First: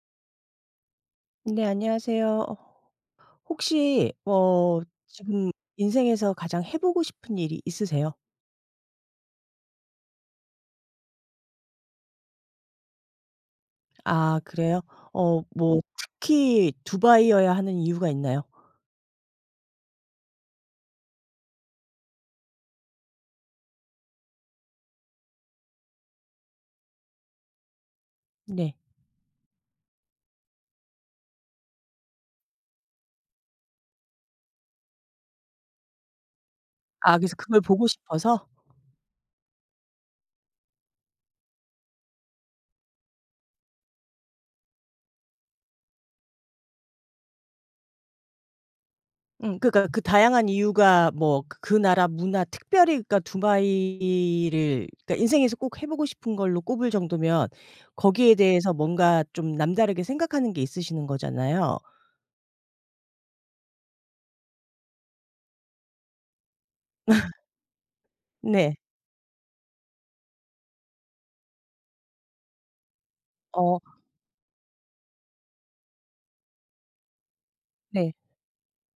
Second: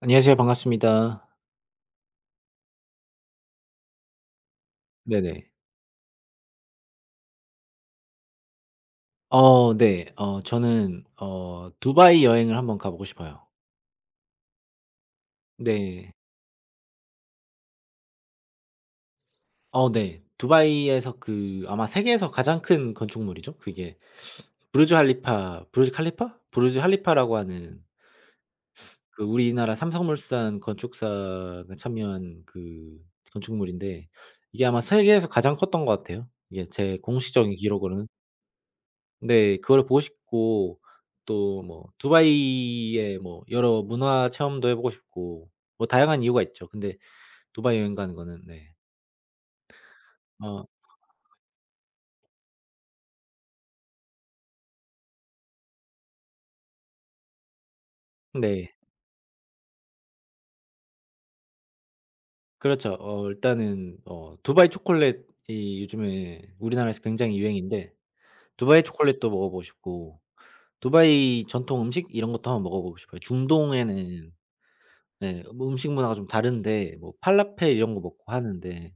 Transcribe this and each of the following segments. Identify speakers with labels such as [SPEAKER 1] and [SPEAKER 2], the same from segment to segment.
[SPEAKER 1] 안녕하세요. 반갑습니다.
[SPEAKER 2] 네, 안녕하세요. 혹시
[SPEAKER 1] 네네.
[SPEAKER 2] 지금 인생에서 가장 해 보고 싶은 일이 있으세요?
[SPEAKER 1] 네. 저는 두바이 여행을 한번 가 보고 싶어요.
[SPEAKER 2] 아 그래요? 어 뭐
[SPEAKER 1] 네.
[SPEAKER 2] 특히 두바이여야 하는 이유가 있나요?
[SPEAKER 1] 네. 두바이에서 그 아마 세계에서 가장 큰 건축물이죠. 그게 부르즈 할리파 부르즈 칼리파? 부르즈 할리파라고 하는
[SPEAKER 2] 네.
[SPEAKER 1] 그 우리나라 삼성물산 건축사가 참여한 그 건축물인데 이게 아마 세계에서 가장 컸던 것 같아요. 이게 제
[SPEAKER 2] 아 그래서
[SPEAKER 1] 공식적인
[SPEAKER 2] 그걸 보고
[SPEAKER 1] 기록으로는.
[SPEAKER 2] 싶어서?
[SPEAKER 1] 네. 그걸 보고 싶고 또 뭐 두바이의 뭐 여러 문화 체험도 해 보고 싶고 뭐 다양한 이유가 있죠. 근데 두바이 여행 가는 거는 네.
[SPEAKER 2] 음, 그러니까 그 다양한
[SPEAKER 1] 어
[SPEAKER 2] 이유가 뭐 그 나라 문화 특별히, 그러니까 두바이를, 그러니까 인생에서 꼭 해 보고 싶은 걸로 꼽을 정도면 거기에 대해서
[SPEAKER 1] 네.
[SPEAKER 2] 뭔가 좀 남다르게 생각하는 게 있으시는 거잖아요.
[SPEAKER 1] 그렇죠. 일단은 두바이 초콜릿이 요즘에 우리나라에서 굉장히 유행인데
[SPEAKER 2] 네.
[SPEAKER 1] 두바이 초콜릿도 먹어 보고 싶고 두바이 전통 음식 이런 것도 한번 먹어 보고 싶어요.
[SPEAKER 2] 어
[SPEAKER 1] 중동에는 네, 뭐 음식 문화가 좀 다른데 뭐 팔라펠 이런 거
[SPEAKER 2] 네.
[SPEAKER 1] 먹고 하는데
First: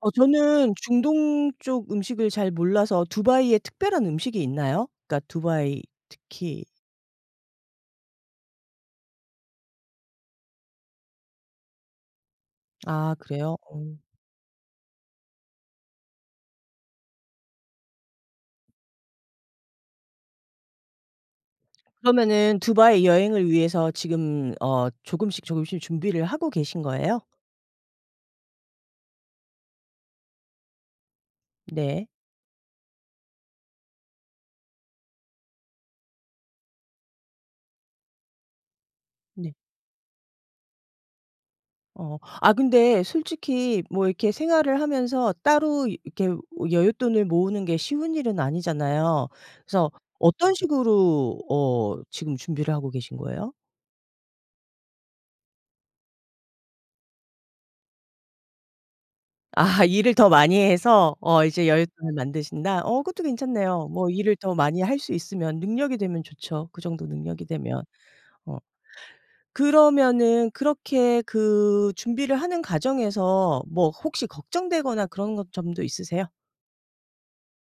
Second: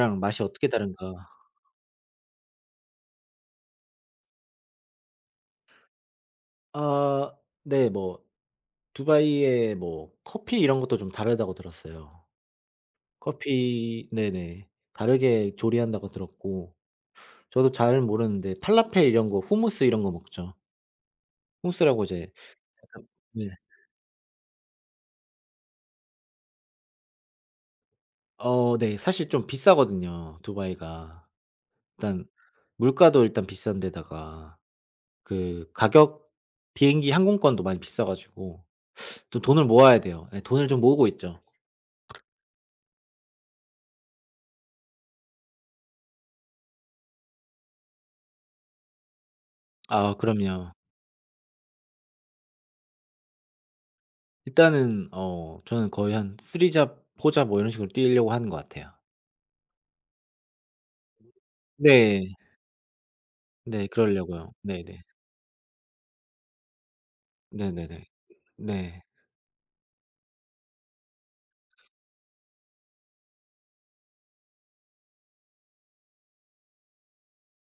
[SPEAKER 2] 어
[SPEAKER 1] 맛이 어떻게
[SPEAKER 2] 저는
[SPEAKER 1] 다른가.
[SPEAKER 2] 중동 쪽 음식을 잘 몰라서, 두바이에 특별한 음식이 있나요? 그러니까 두바이 특히.
[SPEAKER 1] 아 네. 뭐 두바이의 뭐 커피 이런 것도 좀 다르다고 들었어요.
[SPEAKER 2] 아 그래요? 어.
[SPEAKER 1] 커피 네네. 다르게 조리한다고 들었고 저도 잘 모르는데 팔라페 이런 거 후무스 이런 거 먹죠. 후무스라고 이제
[SPEAKER 2] 그러면은 두바이
[SPEAKER 1] 약간
[SPEAKER 2] 여행을
[SPEAKER 1] 네.
[SPEAKER 2] 위해서 지금 조금씩, 조금씩 준비를 하고 계신 거예요?
[SPEAKER 1] 네. 사실 좀 비싸거든요, 두바이가.
[SPEAKER 2] 네.
[SPEAKER 1] 일단 물가도 일단 비싼 데다가 그 가격 비행기 항공권도 많이 비싸 가지고 좀
[SPEAKER 2] 네.
[SPEAKER 1] 돈을 모아야 돼요. 예, 돈을 좀 모으고 있죠.
[SPEAKER 2] 어. 아 근데 솔직히 뭐 이렇게 생활을 하면서 따로 이렇게 뭐 여윳돈을 모으는 게 쉬운 일은 아니잖아요. 그래서
[SPEAKER 1] 아
[SPEAKER 2] 어떤
[SPEAKER 1] 그럼요.
[SPEAKER 2] 식으로 어 지금 준비를 하고 계신 거예요?
[SPEAKER 1] 일단은 저는 거의 한 3잡 4 잡 뭐 이런 식으로 뛰려고 하는 것 같아요.
[SPEAKER 2] 아 일을 더 많이 해서 어 이제 여유통을
[SPEAKER 1] 네.
[SPEAKER 2] 만드신다? 어 그것도
[SPEAKER 1] 네,
[SPEAKER 2] 괜찮네요. 뭐 일을
[SPEAKER 1] 그러려고요.
[SPEAKER 2] 더 많이 할
[SPEAKER 1] 네네.
[SPEAKER 2] 수 있으면, 능력이 되면 좋죠. 그 정도 능력이 되면.
[SPEAKER 1] 네네네.
[SPEAKER 2] 어.
[SPEAKER 1] 네.
[SPEAKER 2] 그러면은 그렇게 그 준비를 하는 과정에서 뭐 혹시 걱정되거나 그런 것 점도 있으세요?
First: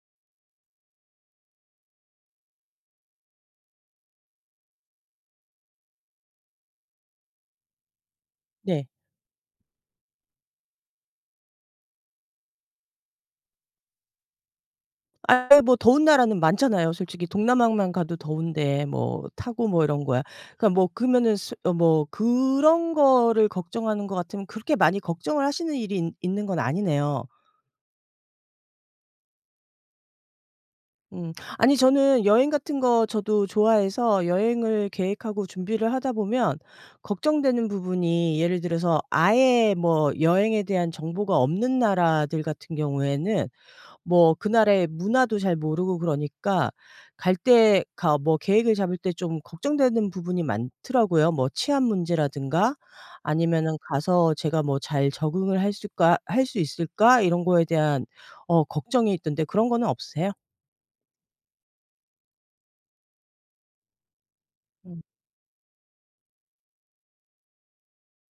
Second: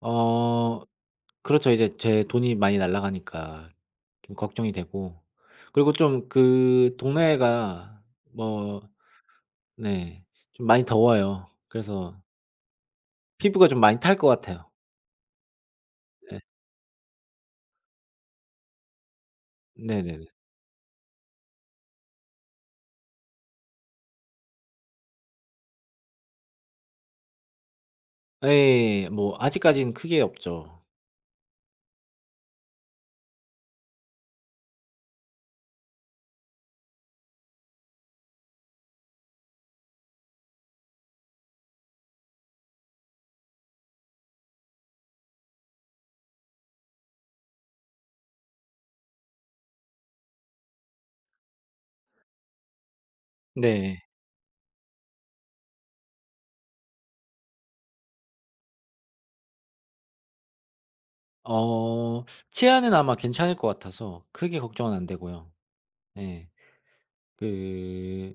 [SPEAKER 1] 어 그렇죠. 이제 제 돈이 많이 날아가니까 좀 걱정이 되고 그리고 좀 그 동네가 뭐
[SPEAKER 2] 네.
[SPEAKER 1] 네, 좀 많이 더워요. 그래서 피부가 좀 많이 탈 것 같아요.
[SPEAKER 2] 아이, 뭐 더운 나라는
[SPEAKER 1] 네.
[SPEAKER 2] 많잖아요. 솔직히 동남아만 가도 더운데 뭐 타고 뭐 이런 거야.
[SPEAKER 1] 네네네.
[SPEAKER 2] 그러니까 뭐 그러면은 스 어 뭐 그런 거를 걱정하는 것 같으면 그렇게 많이 걱정을 하시는 일이 있 있는 건 아니네요.
[SPEAKER 1] 예. 예, 예. 뭐 아직까지는 크게 없죠.
[SPEAKER 2] 음. 아니 저는 여행 같은 거 저도 좋아해서, 여행을 계획하고 준비를 하다 보면 걱정되는 부분이, 예를 들어서 아예 뭐 여행에 대한 정보가 없는 나라들 같은 경우에는 뭐 그 나라의 문화도 잘 모르고 그러니까 갈 때가 뭐 계획을 잡을 때 좀 걱정되는 부분이 많더라고요. 뭐 치안 문제라든가 아니면은
[SPEAKER 1] 네.
[SPEAKER 2] 가서 제가 뭐 잘 적응을 할 수가 할 수 있을까 이런 거에 대한 어 걱정이 있던데, 그런 거는 없으세요?
[SPEAKER 1] 어 치아는 아마 괜찮을 것 같아서 크게 걱정은
[SPEAKER 2] 음.
[SPEAKER 1] 안 되고요. 예. 그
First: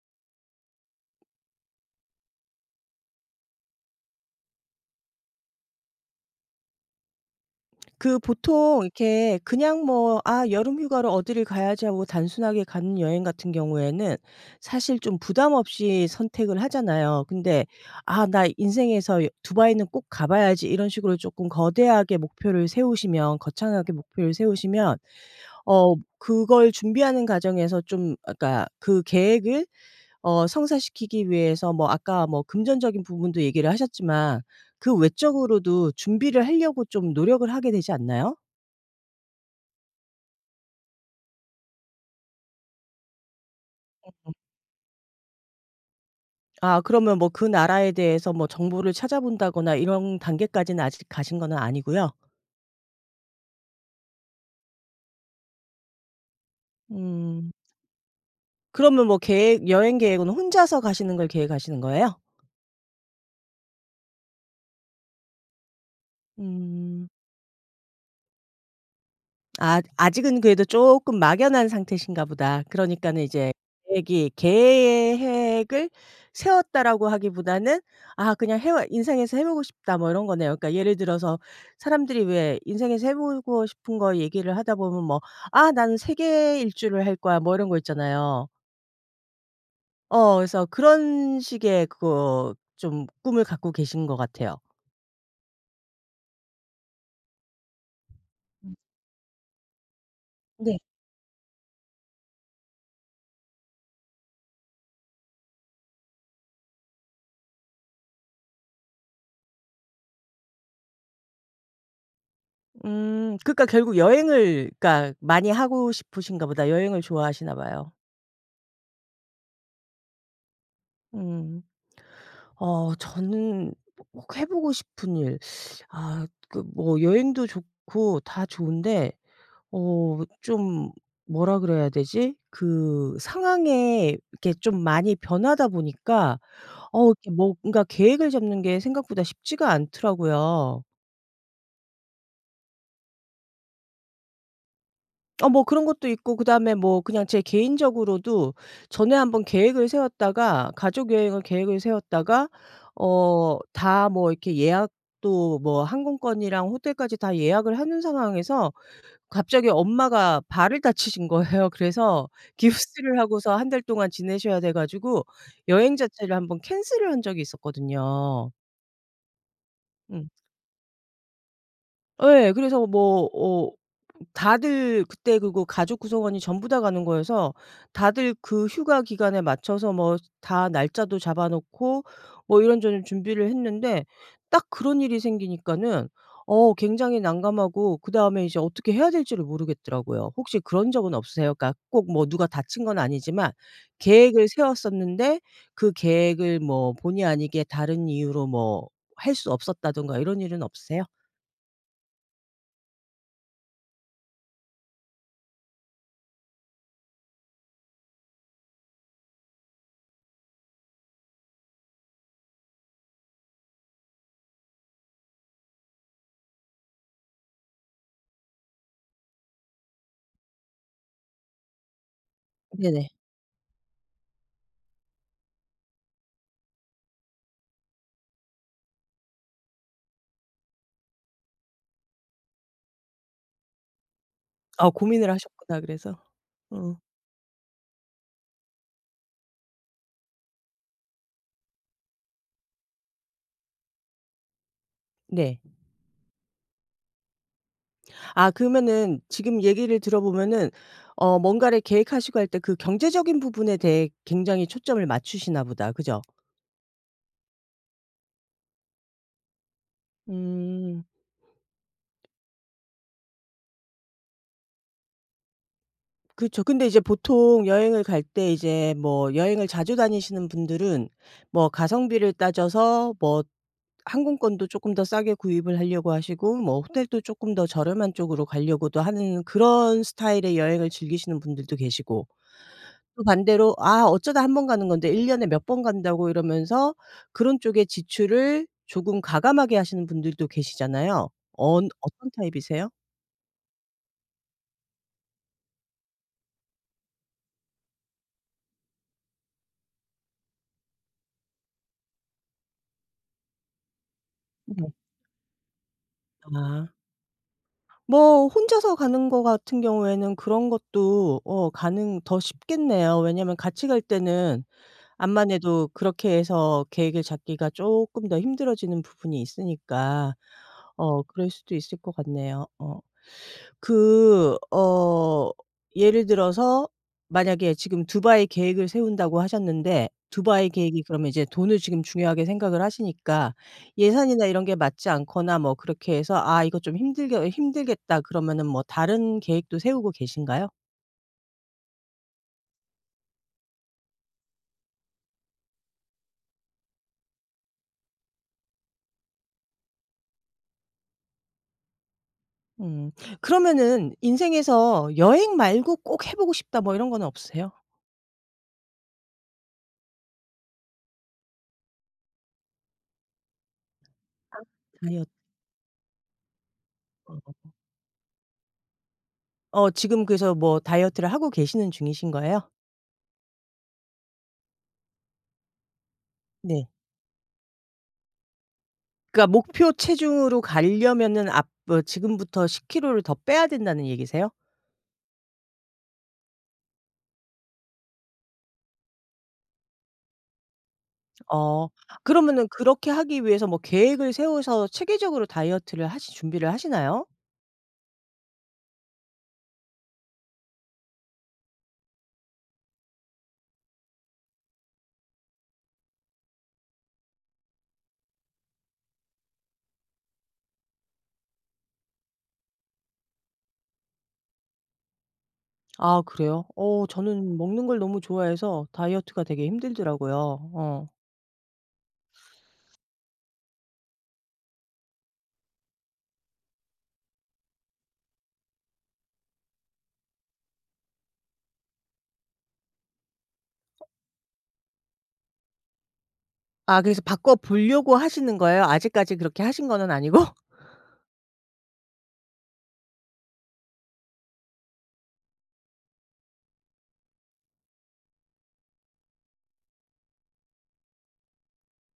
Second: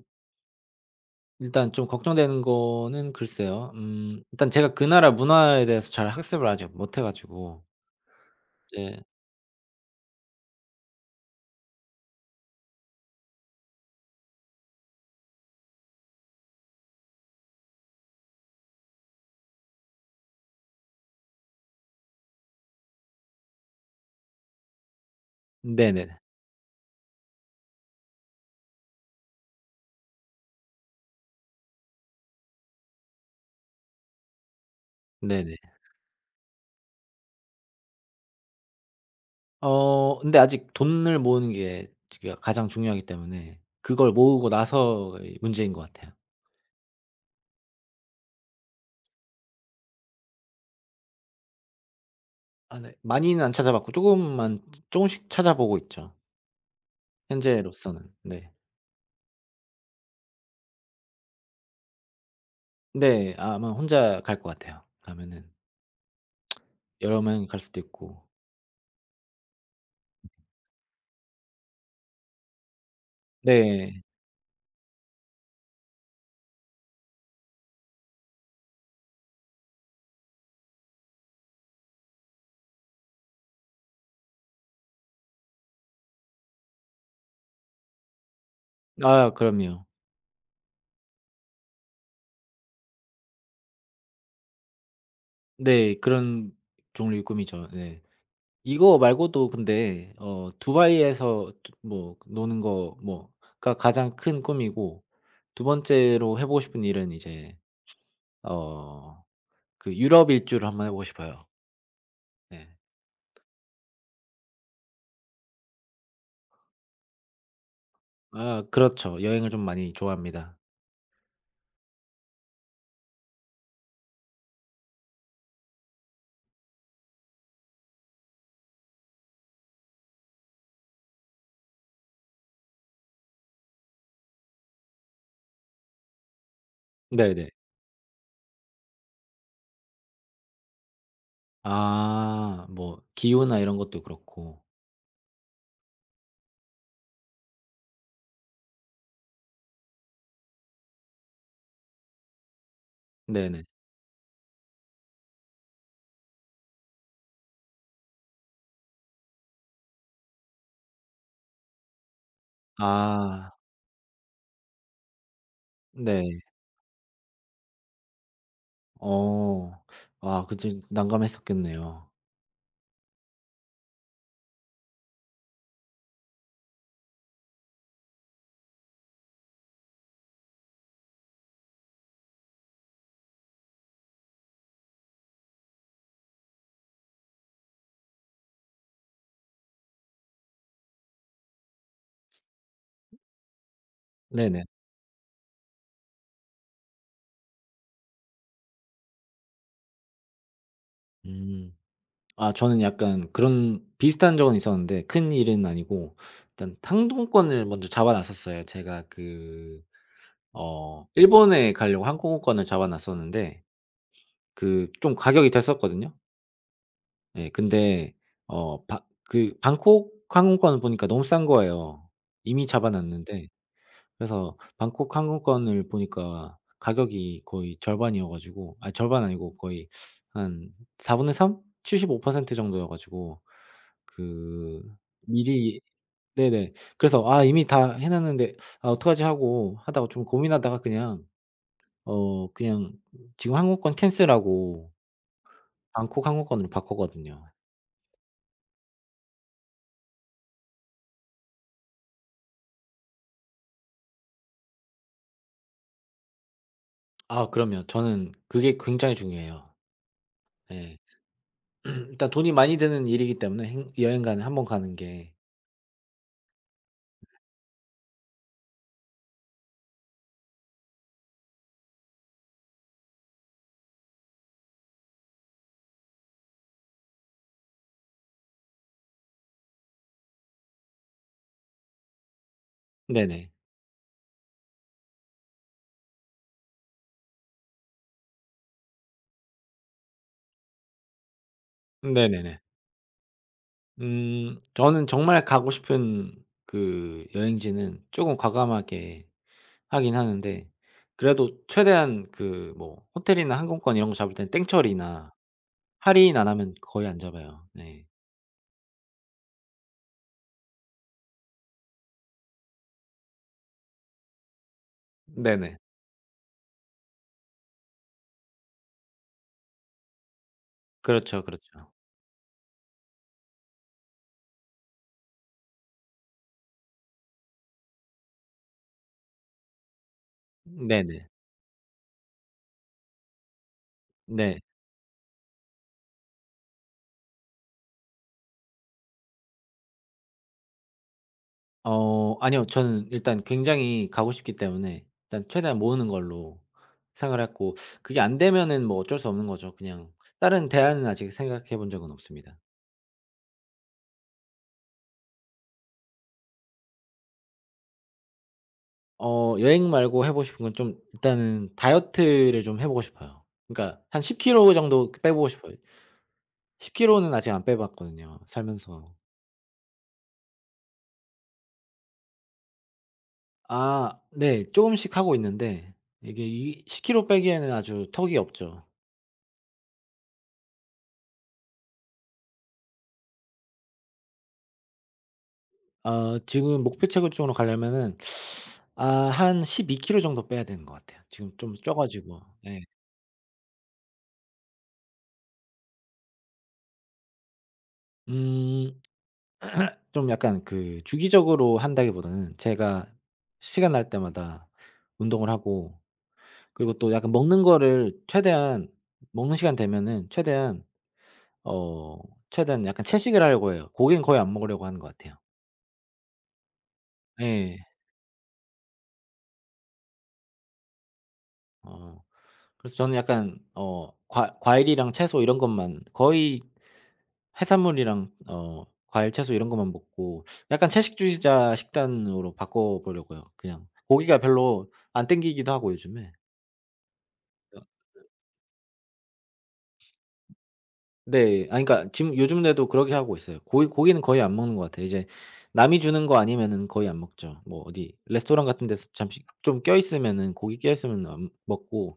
[SPEAKER 1] 일단 좀 걱정되는 거는 글쎄요. 일단 제가 그 나라 문화에 대해서 잘 학습을 아직 못해 가지고
[SPEAKER 2] 그 보통
[SPEAKER 1] 이제
[SPEAKER 2] 이렇게 그냥 뭐 '아 여름 휴가로 어디를 가야지.' 하고 단순하게 가는 여행 같은 경우에는 사실 좀 부담 없이 선택을 하잖아요. 근데 '아 나 인생에서 여 두바이는 꼭 가 봐야지.' 이런 식으로 조금 거대하게 목표를 세우시면 거창하게 목표를 세우시면 어
[SPEAKER 1] 네네.
[SPEAKER 2] 그걸 준비하는 과정에서 좀 아그까그 계획을 어 성사시키기 위해서 뭐 아까 뭐 금전적인 부분도 얘기를 하셨지만 그
[SPEAKER 1] 네네.
[SPEAKER 2] 외적으로도 준비를 하려고 좀 노력을 하게 되지 않나요?
[SPEAKER 1] 근데 아직 돈을 모으는 게 지금 가장 중요하기 때문에 그걸 모으고 나서의 문제인 것 같아요.
[SPEAKER 2] 아 그러면 뭐 그 나라에 대해서 뭐 정보를 찾아본다거나 이런 단계까지는 아직 가신 거는 아니고요.
[SPEAKER 1] 아 네. 많이는 안 찾아봤고 조금만 조금씩 찾아보고 있죠.
[SPEAKER 2] 음.
[SPEAKER 1] 현재로서는. 네.
[SPEAKER 2] 그러면 뭐 계획 여행 계획은 혼자서 가시는 걸 계획하시는 거예요?
[SPEAKER 1] 네. 아마 혼자 갈 것 같아요, 가면은.
[SPEAKER 2] 음.
[SPEAKER 1] 여러 명 갈 수도 있고.
[SPEAKER 2] 아 아직은 그래도 조금 막연한 상태신가 보다. 그러니까는 이제
[SPEAKER 1] 네.
[SPEAKER 2] 계획이 '계획을 세웠다.'라고 하기보다는 '아 그냥 해 인생에서 해 보고 싶다.' 뭐 이런 거네요. 그러니까 예를 들어서 사람들이 왜 인생에서 해 보고 싶은 거 얘기를 하다 보면 뭐 "아 나는 세계 일주를 할 거야." 뭐 이런 거 있잖아요.
[SPEAKER 1] 아 그럼요.
[SPEAKER 2] 어 그래서 그런 식의 그거 좀 꿈을 갖고 계신 것 같아요.
[SPEAKER 1] 네. 그런 종류의 꿈이죠. 네.
[SPEAKER 2] 음.
[SPEAKER 1] 이거 말고도 근데
[SPEAKER 2] 네.
[SPEAKER 1] 두바이에서 두 뭐 노는 거 뭐가 가장 큰 꿈이고, 두 번째로 해 보고 싶은 일은 이제 어 그 유럽 일주를 한번 해 보고 싶어요. 네.
[SPEAKER 2] 음, 그러니까 결국 여행을 그러니까 많이 하고 싶으신가 보다. 여행을 좋아하시나 봐요.
[SPEAKER 1] 아 그렇죠. 여행을 좀 많이 좋아합니다.
[SPEAKER 2] 음. 어 저는 꼭 해 보고 싶은 일, 아 그 뭐 여행도 좋고 다 좋은데 어 좀, 뭐라 그래야 되지? 그 상황에 이렇게 좀 많이 변하다 보니까 어 이렇게
[SPEAKER 1] 네네.
[SPEAKER 2] 뭔가 계획을 잡는 게 생각보다 쉽지가 않더라고요.
[SPEAKER 1] 아 뭐 기후나 이런 것도 그렇고.
[SPEAKER 2] 어 뭐 그런 것도 있고 그다음에 뭐 그냥 제 개인적으로도 전에 한번 계획을 세웠다가 가족 여행을 계획을 세웠다가 어
[SPEAKER 1] 네네.
[SPEAKER 2] 다 뭐 이렇게 예약도 뭐 항공권이랑 호텔까지 다 예약을 하는 상황에서 갑자기 엄마가 발을 다치신 거예요. 그래서 기후스를
[SPEAKER 1] 아
[SPEAKER 2] 하고서 한 달 동안 지내셔야 돼 가지고 여행 자체를
[SPEAKER 1] 네.
[SPEAKER 2] 한번 캔슬을 한 적이 있었거든요.
[SPEAKER 1] 어.
[SPEAKER 2] 음.
[SPEAKER 1] 아 그때 난감했었겠네요.
[SPEAKER 2] 예. 그래서 뭐 어 다들 그때 그거 가족 구성원이 전부 다 가는 거여서 다들 그 휴가 기간에 맞춰서 뭐 다 날짜도 잡아 놓고 뭐 이런저런 준비를 했는데 딱 그런 일이 생기니까는 어 굉장히 난감하고 그다음에 이제 어떻게 해야 될지를 모르겠더라고요. 혹시 그런 적은 없으세요? 그러니까 꼭 뭐 누가 다친 건 아니지만 계획을
[SPEAKER 1] 네네.
[SPEAKER 2] 세웠었는데 그 계획을 뭐 본의 아니게 다른 이유로 뭐 할 수 없었다든가 이런 일은 없으세요?
[SPEAKER 1] 음. 아 저는 약간 그런 비슷한 적은 있었는데 큰일은 아니고 일단 항공권을 먼저 잡아 놨었어요. 제가 그 일본에 가려고 항공권을 잡아 놨었는데 그 좀 가격이 됐었거든요. 예, 근데 어 바 그 방콕 항공권을 보니까 너무 싼 거예요. 이미 잡아
[SPEAKER 2] 네네.
[SPEAKER 1] 놨는데. 그래서 방콕 항공권을 보니까 가격이 거의 절반이어 가지고, 아 절반 아니고 거의 한 4분의 3/4? 75% 정도여 가지고 그
[SPEAKER 2] 어 고민을 하셨구나
[SPEAKER 1] 미리
[SPEAKER 2] 그래서.
[SPEAKER 1] 네네.
[SPEAKER 2] 어
[SPEAKER 1] 그래서 '아 이미 다 해 놨는데 아 어떡하지?' 하고 하다가 좀 고민하다가 그냥 지금 항공권 캔슬하고
[SPEAKER 2] 네.
[SPEAKER 1] 방콕 항공권으로 바꿨거든요.
[SPEAKER 2] 아 그러면은 지금 얘기를 들어보면은 어 뭔가를 계획하시고 할 때 그 경제적인 부분에 대해 굉장히 초점을 맞추시나 보다. 그죠?
[SPEAKER 1] 아 그럼요. 저는 그게 굉장히 중요해요. 예.
[SPEAKER 2] 음,
[SPEAKER 1] 일단 돈이 많이 드는 일이기 때문에, 행 여행 간 한 번 가는 게.
[SPEAKER 2] 그쵸. 근데 이제 보통 여행을 갈 때 이제 뭐 여행을 자주 다니시는 분들은 뭐 가성비를 따져서 뭐 항공권도 쪼끔 더 싸게 구입을 하려고 하시고 뭐 호텔도 쪼끔 더 저렴한 쪽으로 가려고도 하는 그런 스타일의 여행을 즐기시는 분들도 계시고 또
[SPEAKER 1] 네네.
[SPEAKER 2] 반대로 '아 어쩌다 한 번 가는 건데 1 년에 몇 번 간다고.' 이러면서 그런 쪽에 지출을 조금 가감하게 하시는 분들도 계시잖아요. 언 어떤
[SPEAKER 1] 네네네.
[SPEAKER 2] 타입이세요?
[SPEAKER 1] 저는 정말 가고 싶은 그 여행지는 조금 과감하게 하긴 하는데 그래도 최대한 그 뭐 호텔이나 항공권 이런 거 잡을 땐
[SPEAKER 2] 네.
[SPEAKER 1] 땡처리나 할인 안 하면
[SPEAKER 2] 아.
[SPEAKER 1] 거의 안 잡아요. 네.
[SPEAKER 2] 뭐 혼자서 가는 거 같은 경우에는 그런 것도 어 가능 더 쉽겠네요. 왜냐면 같이 갈 때는 암만
[SPEAKER 1] 네네.
[SPEAKER 2] 해도 그렇게 해서 계획을 잡기가 쪼끔 더 힘들어지는 부분이 있으니까 어
[SPEAKER 1] 그렇죠,
[SPEAKER 2] 그럴 수도
[SPEAKER 1] 그렇죠.
[SPEAKER 2] 있을 것 같네요. 어. 그 어 예를 들어서 만약에 지금 두바이 계획을 세운다고 하셨는데 두바이 계획이, 그러면
[SPEAKER 1] 네네.
[SPEAKER 2] 이제 돈을 지금 중요하게 생각을 하시니까 예산이나
[SPEAKER 1] 네.
[SPEAKER 2] 이런 게 맞지 않거나 뭐 그렇게 해서 '아 이거 좀 힘들게 힘들겠다.' 그러면은 뭐 다른 계획도 세우고 계신가요?
[SPEAKER 1] 아니요. 저는 일단 굉장히 가고 싶기 때문에 일단 최대한 모으는 걸로 생각을 했고, 그게 안 되면은 뭐 어쩔 수 없는 거죠. 그냥 다른 대안은 아직 생각해 본 적은 없습니다.
[SPEAKER 2] 음. 그러면은 인생에서 '여행 말고 꼭 해 보고 싶다.' 뭐 이런 거는 없으세요?
[SPEAKER 1] 여행 말고 해 보고 싶은 건 좀, 일단은 다이어트를 좀 해 보고 싶어요. 그러니까 한 10
[SPEAKER 2] 아.
[SPEAKER 1] 킬로 정도
[SPEAKER 2] 다이어트.
[SPEAKER 1] 빼 보고 싶어요. 10 킬로는 아직 안 빼 봤거든요, 살면서.
[SPEAKER 2] 어 지금 그래서 뭐 다이어트를 하고 계시는 중이신 거예요?
[SPEAKER 1] 아 네. 조금씩 하고 있는데 이게 이
[SPEAKER 2] 네.
[SPEAKER 1] 10 킬로 빼기에는 아주 턱이 없죠.
[SPEAKER 2] 그러니까 목표 체중으로 가려면은 앞 어 지금부터 10 킬로를 더 빼야 된다는 얘기세요?
[SPEAKER 1] 아 지금 목표 체구 쪽으로 가려면은 아 한 12 킬로 정도 빼야 되는 것 같아요. 지금 좀
[SPEAKER 2] 어.
[SPEAKER 1] 쪄 가지고.
[SPEAKER 2] 그러면은
[SPEAKER 1] 예.
[SPEAKER 2] 그렇게 하기 위해서 뭐 계획을 세워서 체계적으로 다이어트를 하시 준비를 하시나요?
[SPEAKER 1] 음 좀 약간 그 주기적으로 한다기보다는 제가 시간 날 때마다 운동을 하고, 그리고 또 약간 먹는 거를 최대한, 먹는 시간 되면은 어 최대한 약간 채식을 하려고 해요. 고기는 거의 안 먹으려고 하는 것 같아요.
[SPEAKER 2] 아 그래요? 어 저는
[SPEAKER 1] 예.
[SPEAKER 2] 먹는 걸 너무 좋아해서 다이어트가 되게 힘들더라고요. 어.
[SPEAKER 1] 어 그래서 저는 약간 어 과 과일이랑 채소 이런 것만 거의 해산물이랑 과일, 채소 이런 것만 먹고 약간 채식주의자 식단으로 바꿔 보려고요 그냥. 고기가 별로 안 땡기기도 하고 요즘에.
[SPEAKER 2] 아 그래서 바꿔 보려고 하시는 거예요? 아직까지 그렇게 하신 거는 아니고?
[SPEAKER 1] 네. 아 그러니까 지금 요즘에도 그렇게 하고 있어요. 고기는 거의 안 먹는 것 같아요. 이제 남이 주는 거 아니면은 거의 안 먹죠. 뭐 어디 레스토랑 같은 데서 잠시 좀 껴 있으면은, 고기 껴 있으면 안 먹고,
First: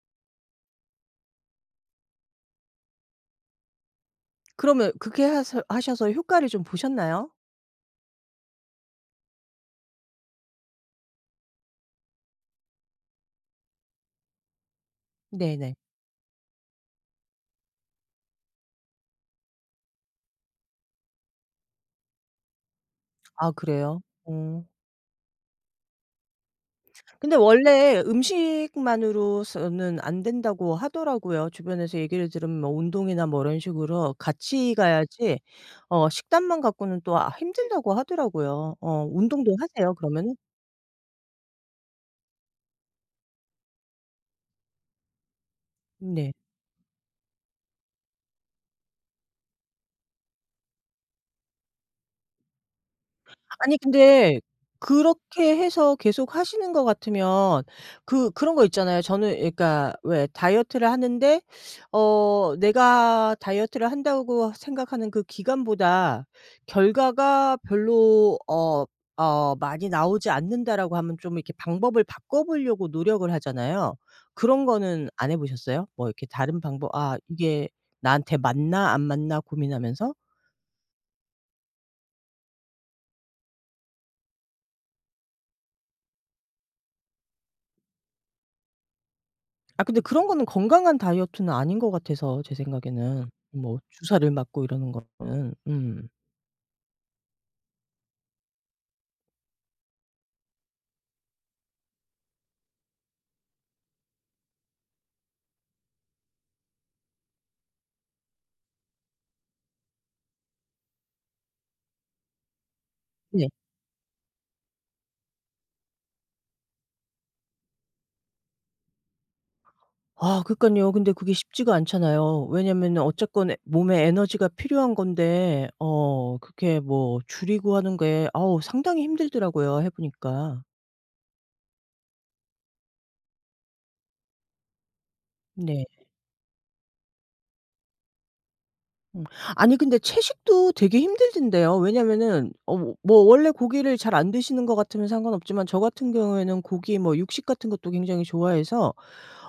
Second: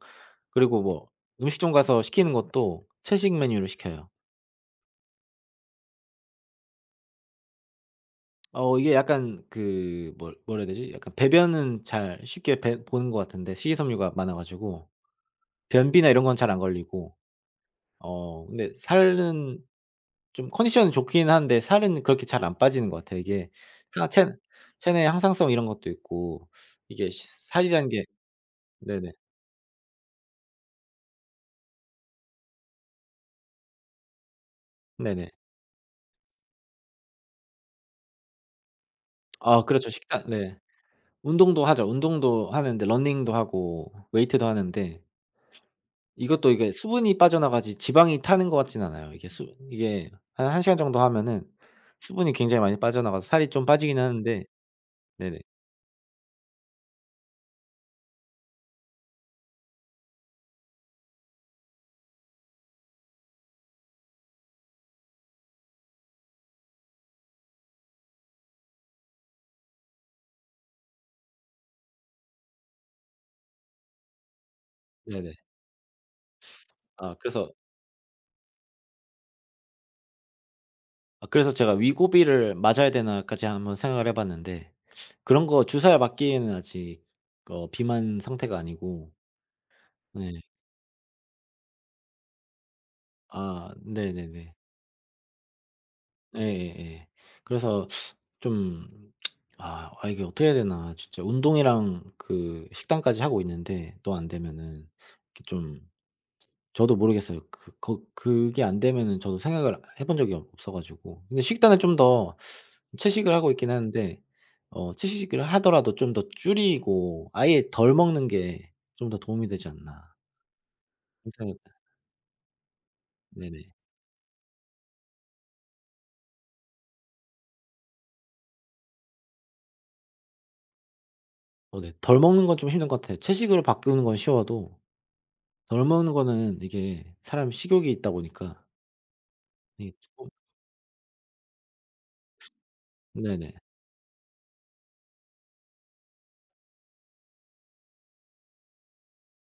[SPEAKER 1] 그리고 뭐 음식점 가서 시키는 것도 채식 메뉴를 시켜요.
[SPEAKER 2] 그러면 그렇게 하서 하셔서 효과를 좀 보셨나요?
[SPEAKER 1] 이게 약간 그 뭘 뭐라 해야 되지? 약간 배변은 잘 쉽게 배 보는 것 같은데 식이섬유가 많아 가지고
[SPEAKER 2] 네네.
[SPEAKER 1] 변비나 이런 건 잘 안 걸리고, 근데 살은, 좀 컨디션은 좋긴 한데 살은 그렇게 잘 안 빠지는 것 같아요. 이게
[SPEAKER 2] 아 그래요?
[SPEAKER 1] 체
[SPEAKER 2] 어.
[SPEAKER 1] 체내 항상성 이런 것도 있고, 이게 시
[SPEAKER 2] 근데
[SPEAKER 1] 살이라는
[SPEAKER 2] 원래
[SPEAKER 1] 게 네네.
[SPEAKER 2] 음식만으로서는 안 된다고 하더라고요. 주변에서 얘기를 들으면 뭐 운동이나 뭐 이런 식으로 같이
[SPEAKER 1] 네네.
[SPEAKER 2] 가야지 어 식단만 갖고는 또 아 힘들다고 하더라고요. 어 운동도
[SPEAKER 1] 아 그렇죠.
[SPEAKER 2] 하세요
[SPEAKER 1] 식단
[SPEAKER 2] 그러면은?
[SPEAKER 1] 네. 운동도 하죠. 운동도 하는데 러닝도 하고 웨이트도 하는데
[SPEAKER 2] 네.
[SPEAKER 1] 이것도 이게 수분이 빠져나가지 지방이 타는 것 같진 않아요. 이게 수 이게 한 1 시간 정도 하면은 수분이 굉장히 많이 빠져나가서 살이 좀
[SPEAKER 2] 아니
[SPEAKER 1] 빠지긴
[SPEAKER 2] 근데
[SPEAKER 1] 하는데 네네.
[SPEAKER 2] 그렇게 해서 계속 하시는 것 같으면 그 그런 거 있잖아요. 저는 그러니까 왜 다이어트를 하는데 어 내가 다이어트를 한다고 생각하는 그 기간보다 결과가 별로 많이 나오지 않는다라고 하면 좀 이렇게 방법을 바꿔 보려고 노력을 하잖아요. 그런 거는 안
[SPEAKER 1] 네네.
[SPEAKER 2] 해 보셨어요? 뭐 이렇게 다른 방법
[SPEAKER 1] 아
[SPEAKER 2] '아
[SPEAKER 1] 그래서
[SPEAKER 2] 이게 나한테 맞나 안 맞나.' 고민하면서?
[SPEAKER 1] 아 그래서 제가 위고비를 맞아야 되나까지 한번 생각을 해 봤는데, 그런 거 주사를 맞기에는 아직 비만 상태가 아니고
[SPEAKER 2] 아 근데 그런
[SPEAKER 1] 네.
[SPEAKER 2] 거는 건강한 다이어트는 아닌 것 같아서 제 생각에는.
[SPEAKER 1] 아
[SPEAKER 2] 뭐 주사를
[SPEAKER 1] 네네네.
[SPEAKER 2] 맞고 이러는 거는. 음.
[SPEAKER 1] 예예예. 그래서 좀, 아 이게 어떻게 해야 되나. 진짜 운동이랑 그 식단까지 하고 있는데 또 안 되면은 이게 좀, 저도 모르겠어요. 그 거 그게 안 되면은 저도 생각을 해본 적이 없어 가지고. 근데 식단을 좀더 채식을
[SPEAKER 2] 네.
[SPEAKER 1] 하고 있긴 하는데, 채식을 하더라도 좀 더 줄이고 아예 덜 먹는 게 좀 더 도움이 되지 않나
[SPEAKER 2] 아 그러니깐요. 근데 그게 쉽지가
[SPEAKER 1] 생각합니다.
[SPEAKER 2] 않잖아요. 왜냐면은 어쨌건 에
[SPEAKER 1] 네네.
[SPEAKER 2] 몸에 에너지가 필요한 건데 어 그렇게 뭐 줄이고 하는 게 아우 상당히 힘들더라고요 해 보니까.
[SPEAKER 1] 네. 덜 먹는 건 좀 힘든 것 같아요. 채식으로 바꾸는 건 쉬워도 덜
[SPEAKER 2] 네.
[SPEAKER 1] 먹는 거는 이게 사람 식욕이 있다 보니까
[SPEAKER 2] 음. 아니
[SPEAKER 1] 이게
[SPEAKER 2] 근데
[SPEAKER 1] 쪼끔
[SPEAKER 2] 채식도 되게 힘들던데요. 왜냐면은 원래
[SPEAKER 1] 네네.
[SPEAKER 2] 고기를 잘 안 드시는 것 같으면 상관없지만 저 같은 경우에는 고기 뭐 육식 같은 것도 굉장히 좋아해서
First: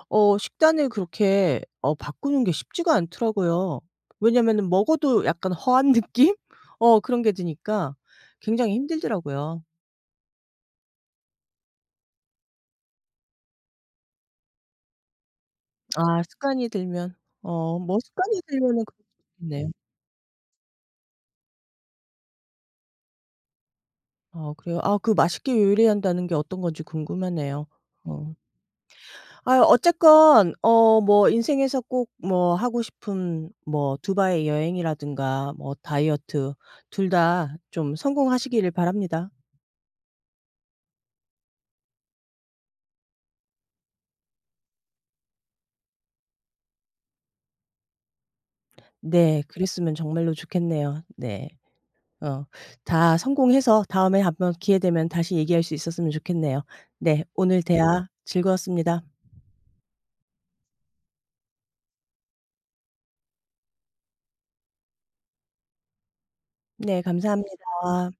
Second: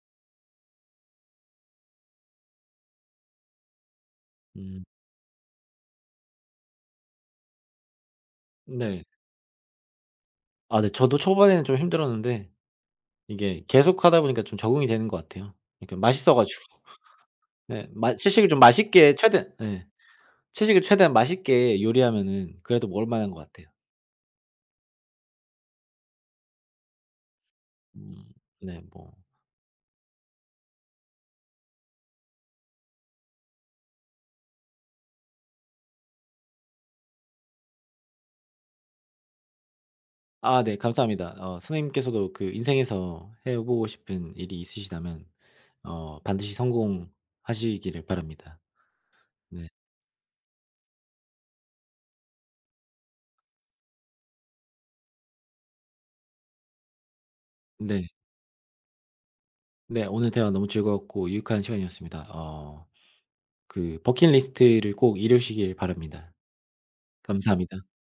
[SPEAKER 2] 어 식단을 그렇게 어 바꾸는 게 쉽지가 않더라고요. 왜냐면은
[SPEAKER 1] 음
[SPEAKER 2] 먹어도 약간 허한 느낌? 어 그런 게 드니까 굉장히
[SPEAKER 1] 네.
[SPEAKER 2] 힘들더라고요.
[SPEAKER 1] 아 네. 저도 초반에는 좀 힘들었는데 이게 계속하다 보니까 좀 적응이 되는 것 같아요. 그러니까
[SPEAKER 2] 아
[SPEAKER 1] 맛있어
[SPEAKER 2] 습관이
[SPEAKER 1] 가지고.
[SPEAKER 2] 들면 어
[SPEAKER 1] 네.
[SPEAKER 2] 뭐
[SPEAKER 1] 맛
[SPEAKER 2] 습관이
[SPEAKER 1] 채식을 좀
[SPEAKER 2] 들면은 그럴
[SPEAKER 1] 맛있게
[SPEAKER 2] 수
[SPEAKER 1] 최대한,
[SPEAKER 2] 있겠네요.
[SPEAKER 1] 예, 채식을 최대한 맛있게 요리하면은 그래도 먹을 만한 것 같아요.
[SPEAKER 2] 어 그래요? 아 그 맛있게 요리한다는 게 어떤 건지 궁금하네요.
[SPEAKER 1] 음
[SPEAKER 2] 어.
[SPEAKER 1] 네, 뭐
[SPEAKER 2] 아 어쨌건 어 뭐 인생에서 꼭 뭐 하고 싶은 뭐 두바이 여행이라든가 뭐 다이어트, 둘 다 좀 성공하시기를 바랍니다.
[SPEAKER 1] 아 네 감사합니다. 선생님께서도 그 인생에서 해 보고 싶은 일이 있으시다면 반드시 성공하시기를 바랍니다.
[SPEAKER 2] 네.
[SPEAKER 1] 네.
[SPEAKER 2] 그랬으면 정말로 좋겠네요. 네. 어 다 성공해서 다음에 한번 기회 되면 다시 얘기할 수 있었으면 좋겠네요. 네. 오늘 대화
[SPEAKER 1] 네.
[SPEAKER 2] 즐거웠습니다.
[SPEAKER 1] 네, 오늘 대화 너무 즐거웠고 유익한 시간이었습니다. 그 버킷리스트를 꼭 이루시길 바랍니다.
[SPEAKER 2] 네.
[SPEAKER 1] 감사합니다.
[SPEAKER 2] 감사합니다.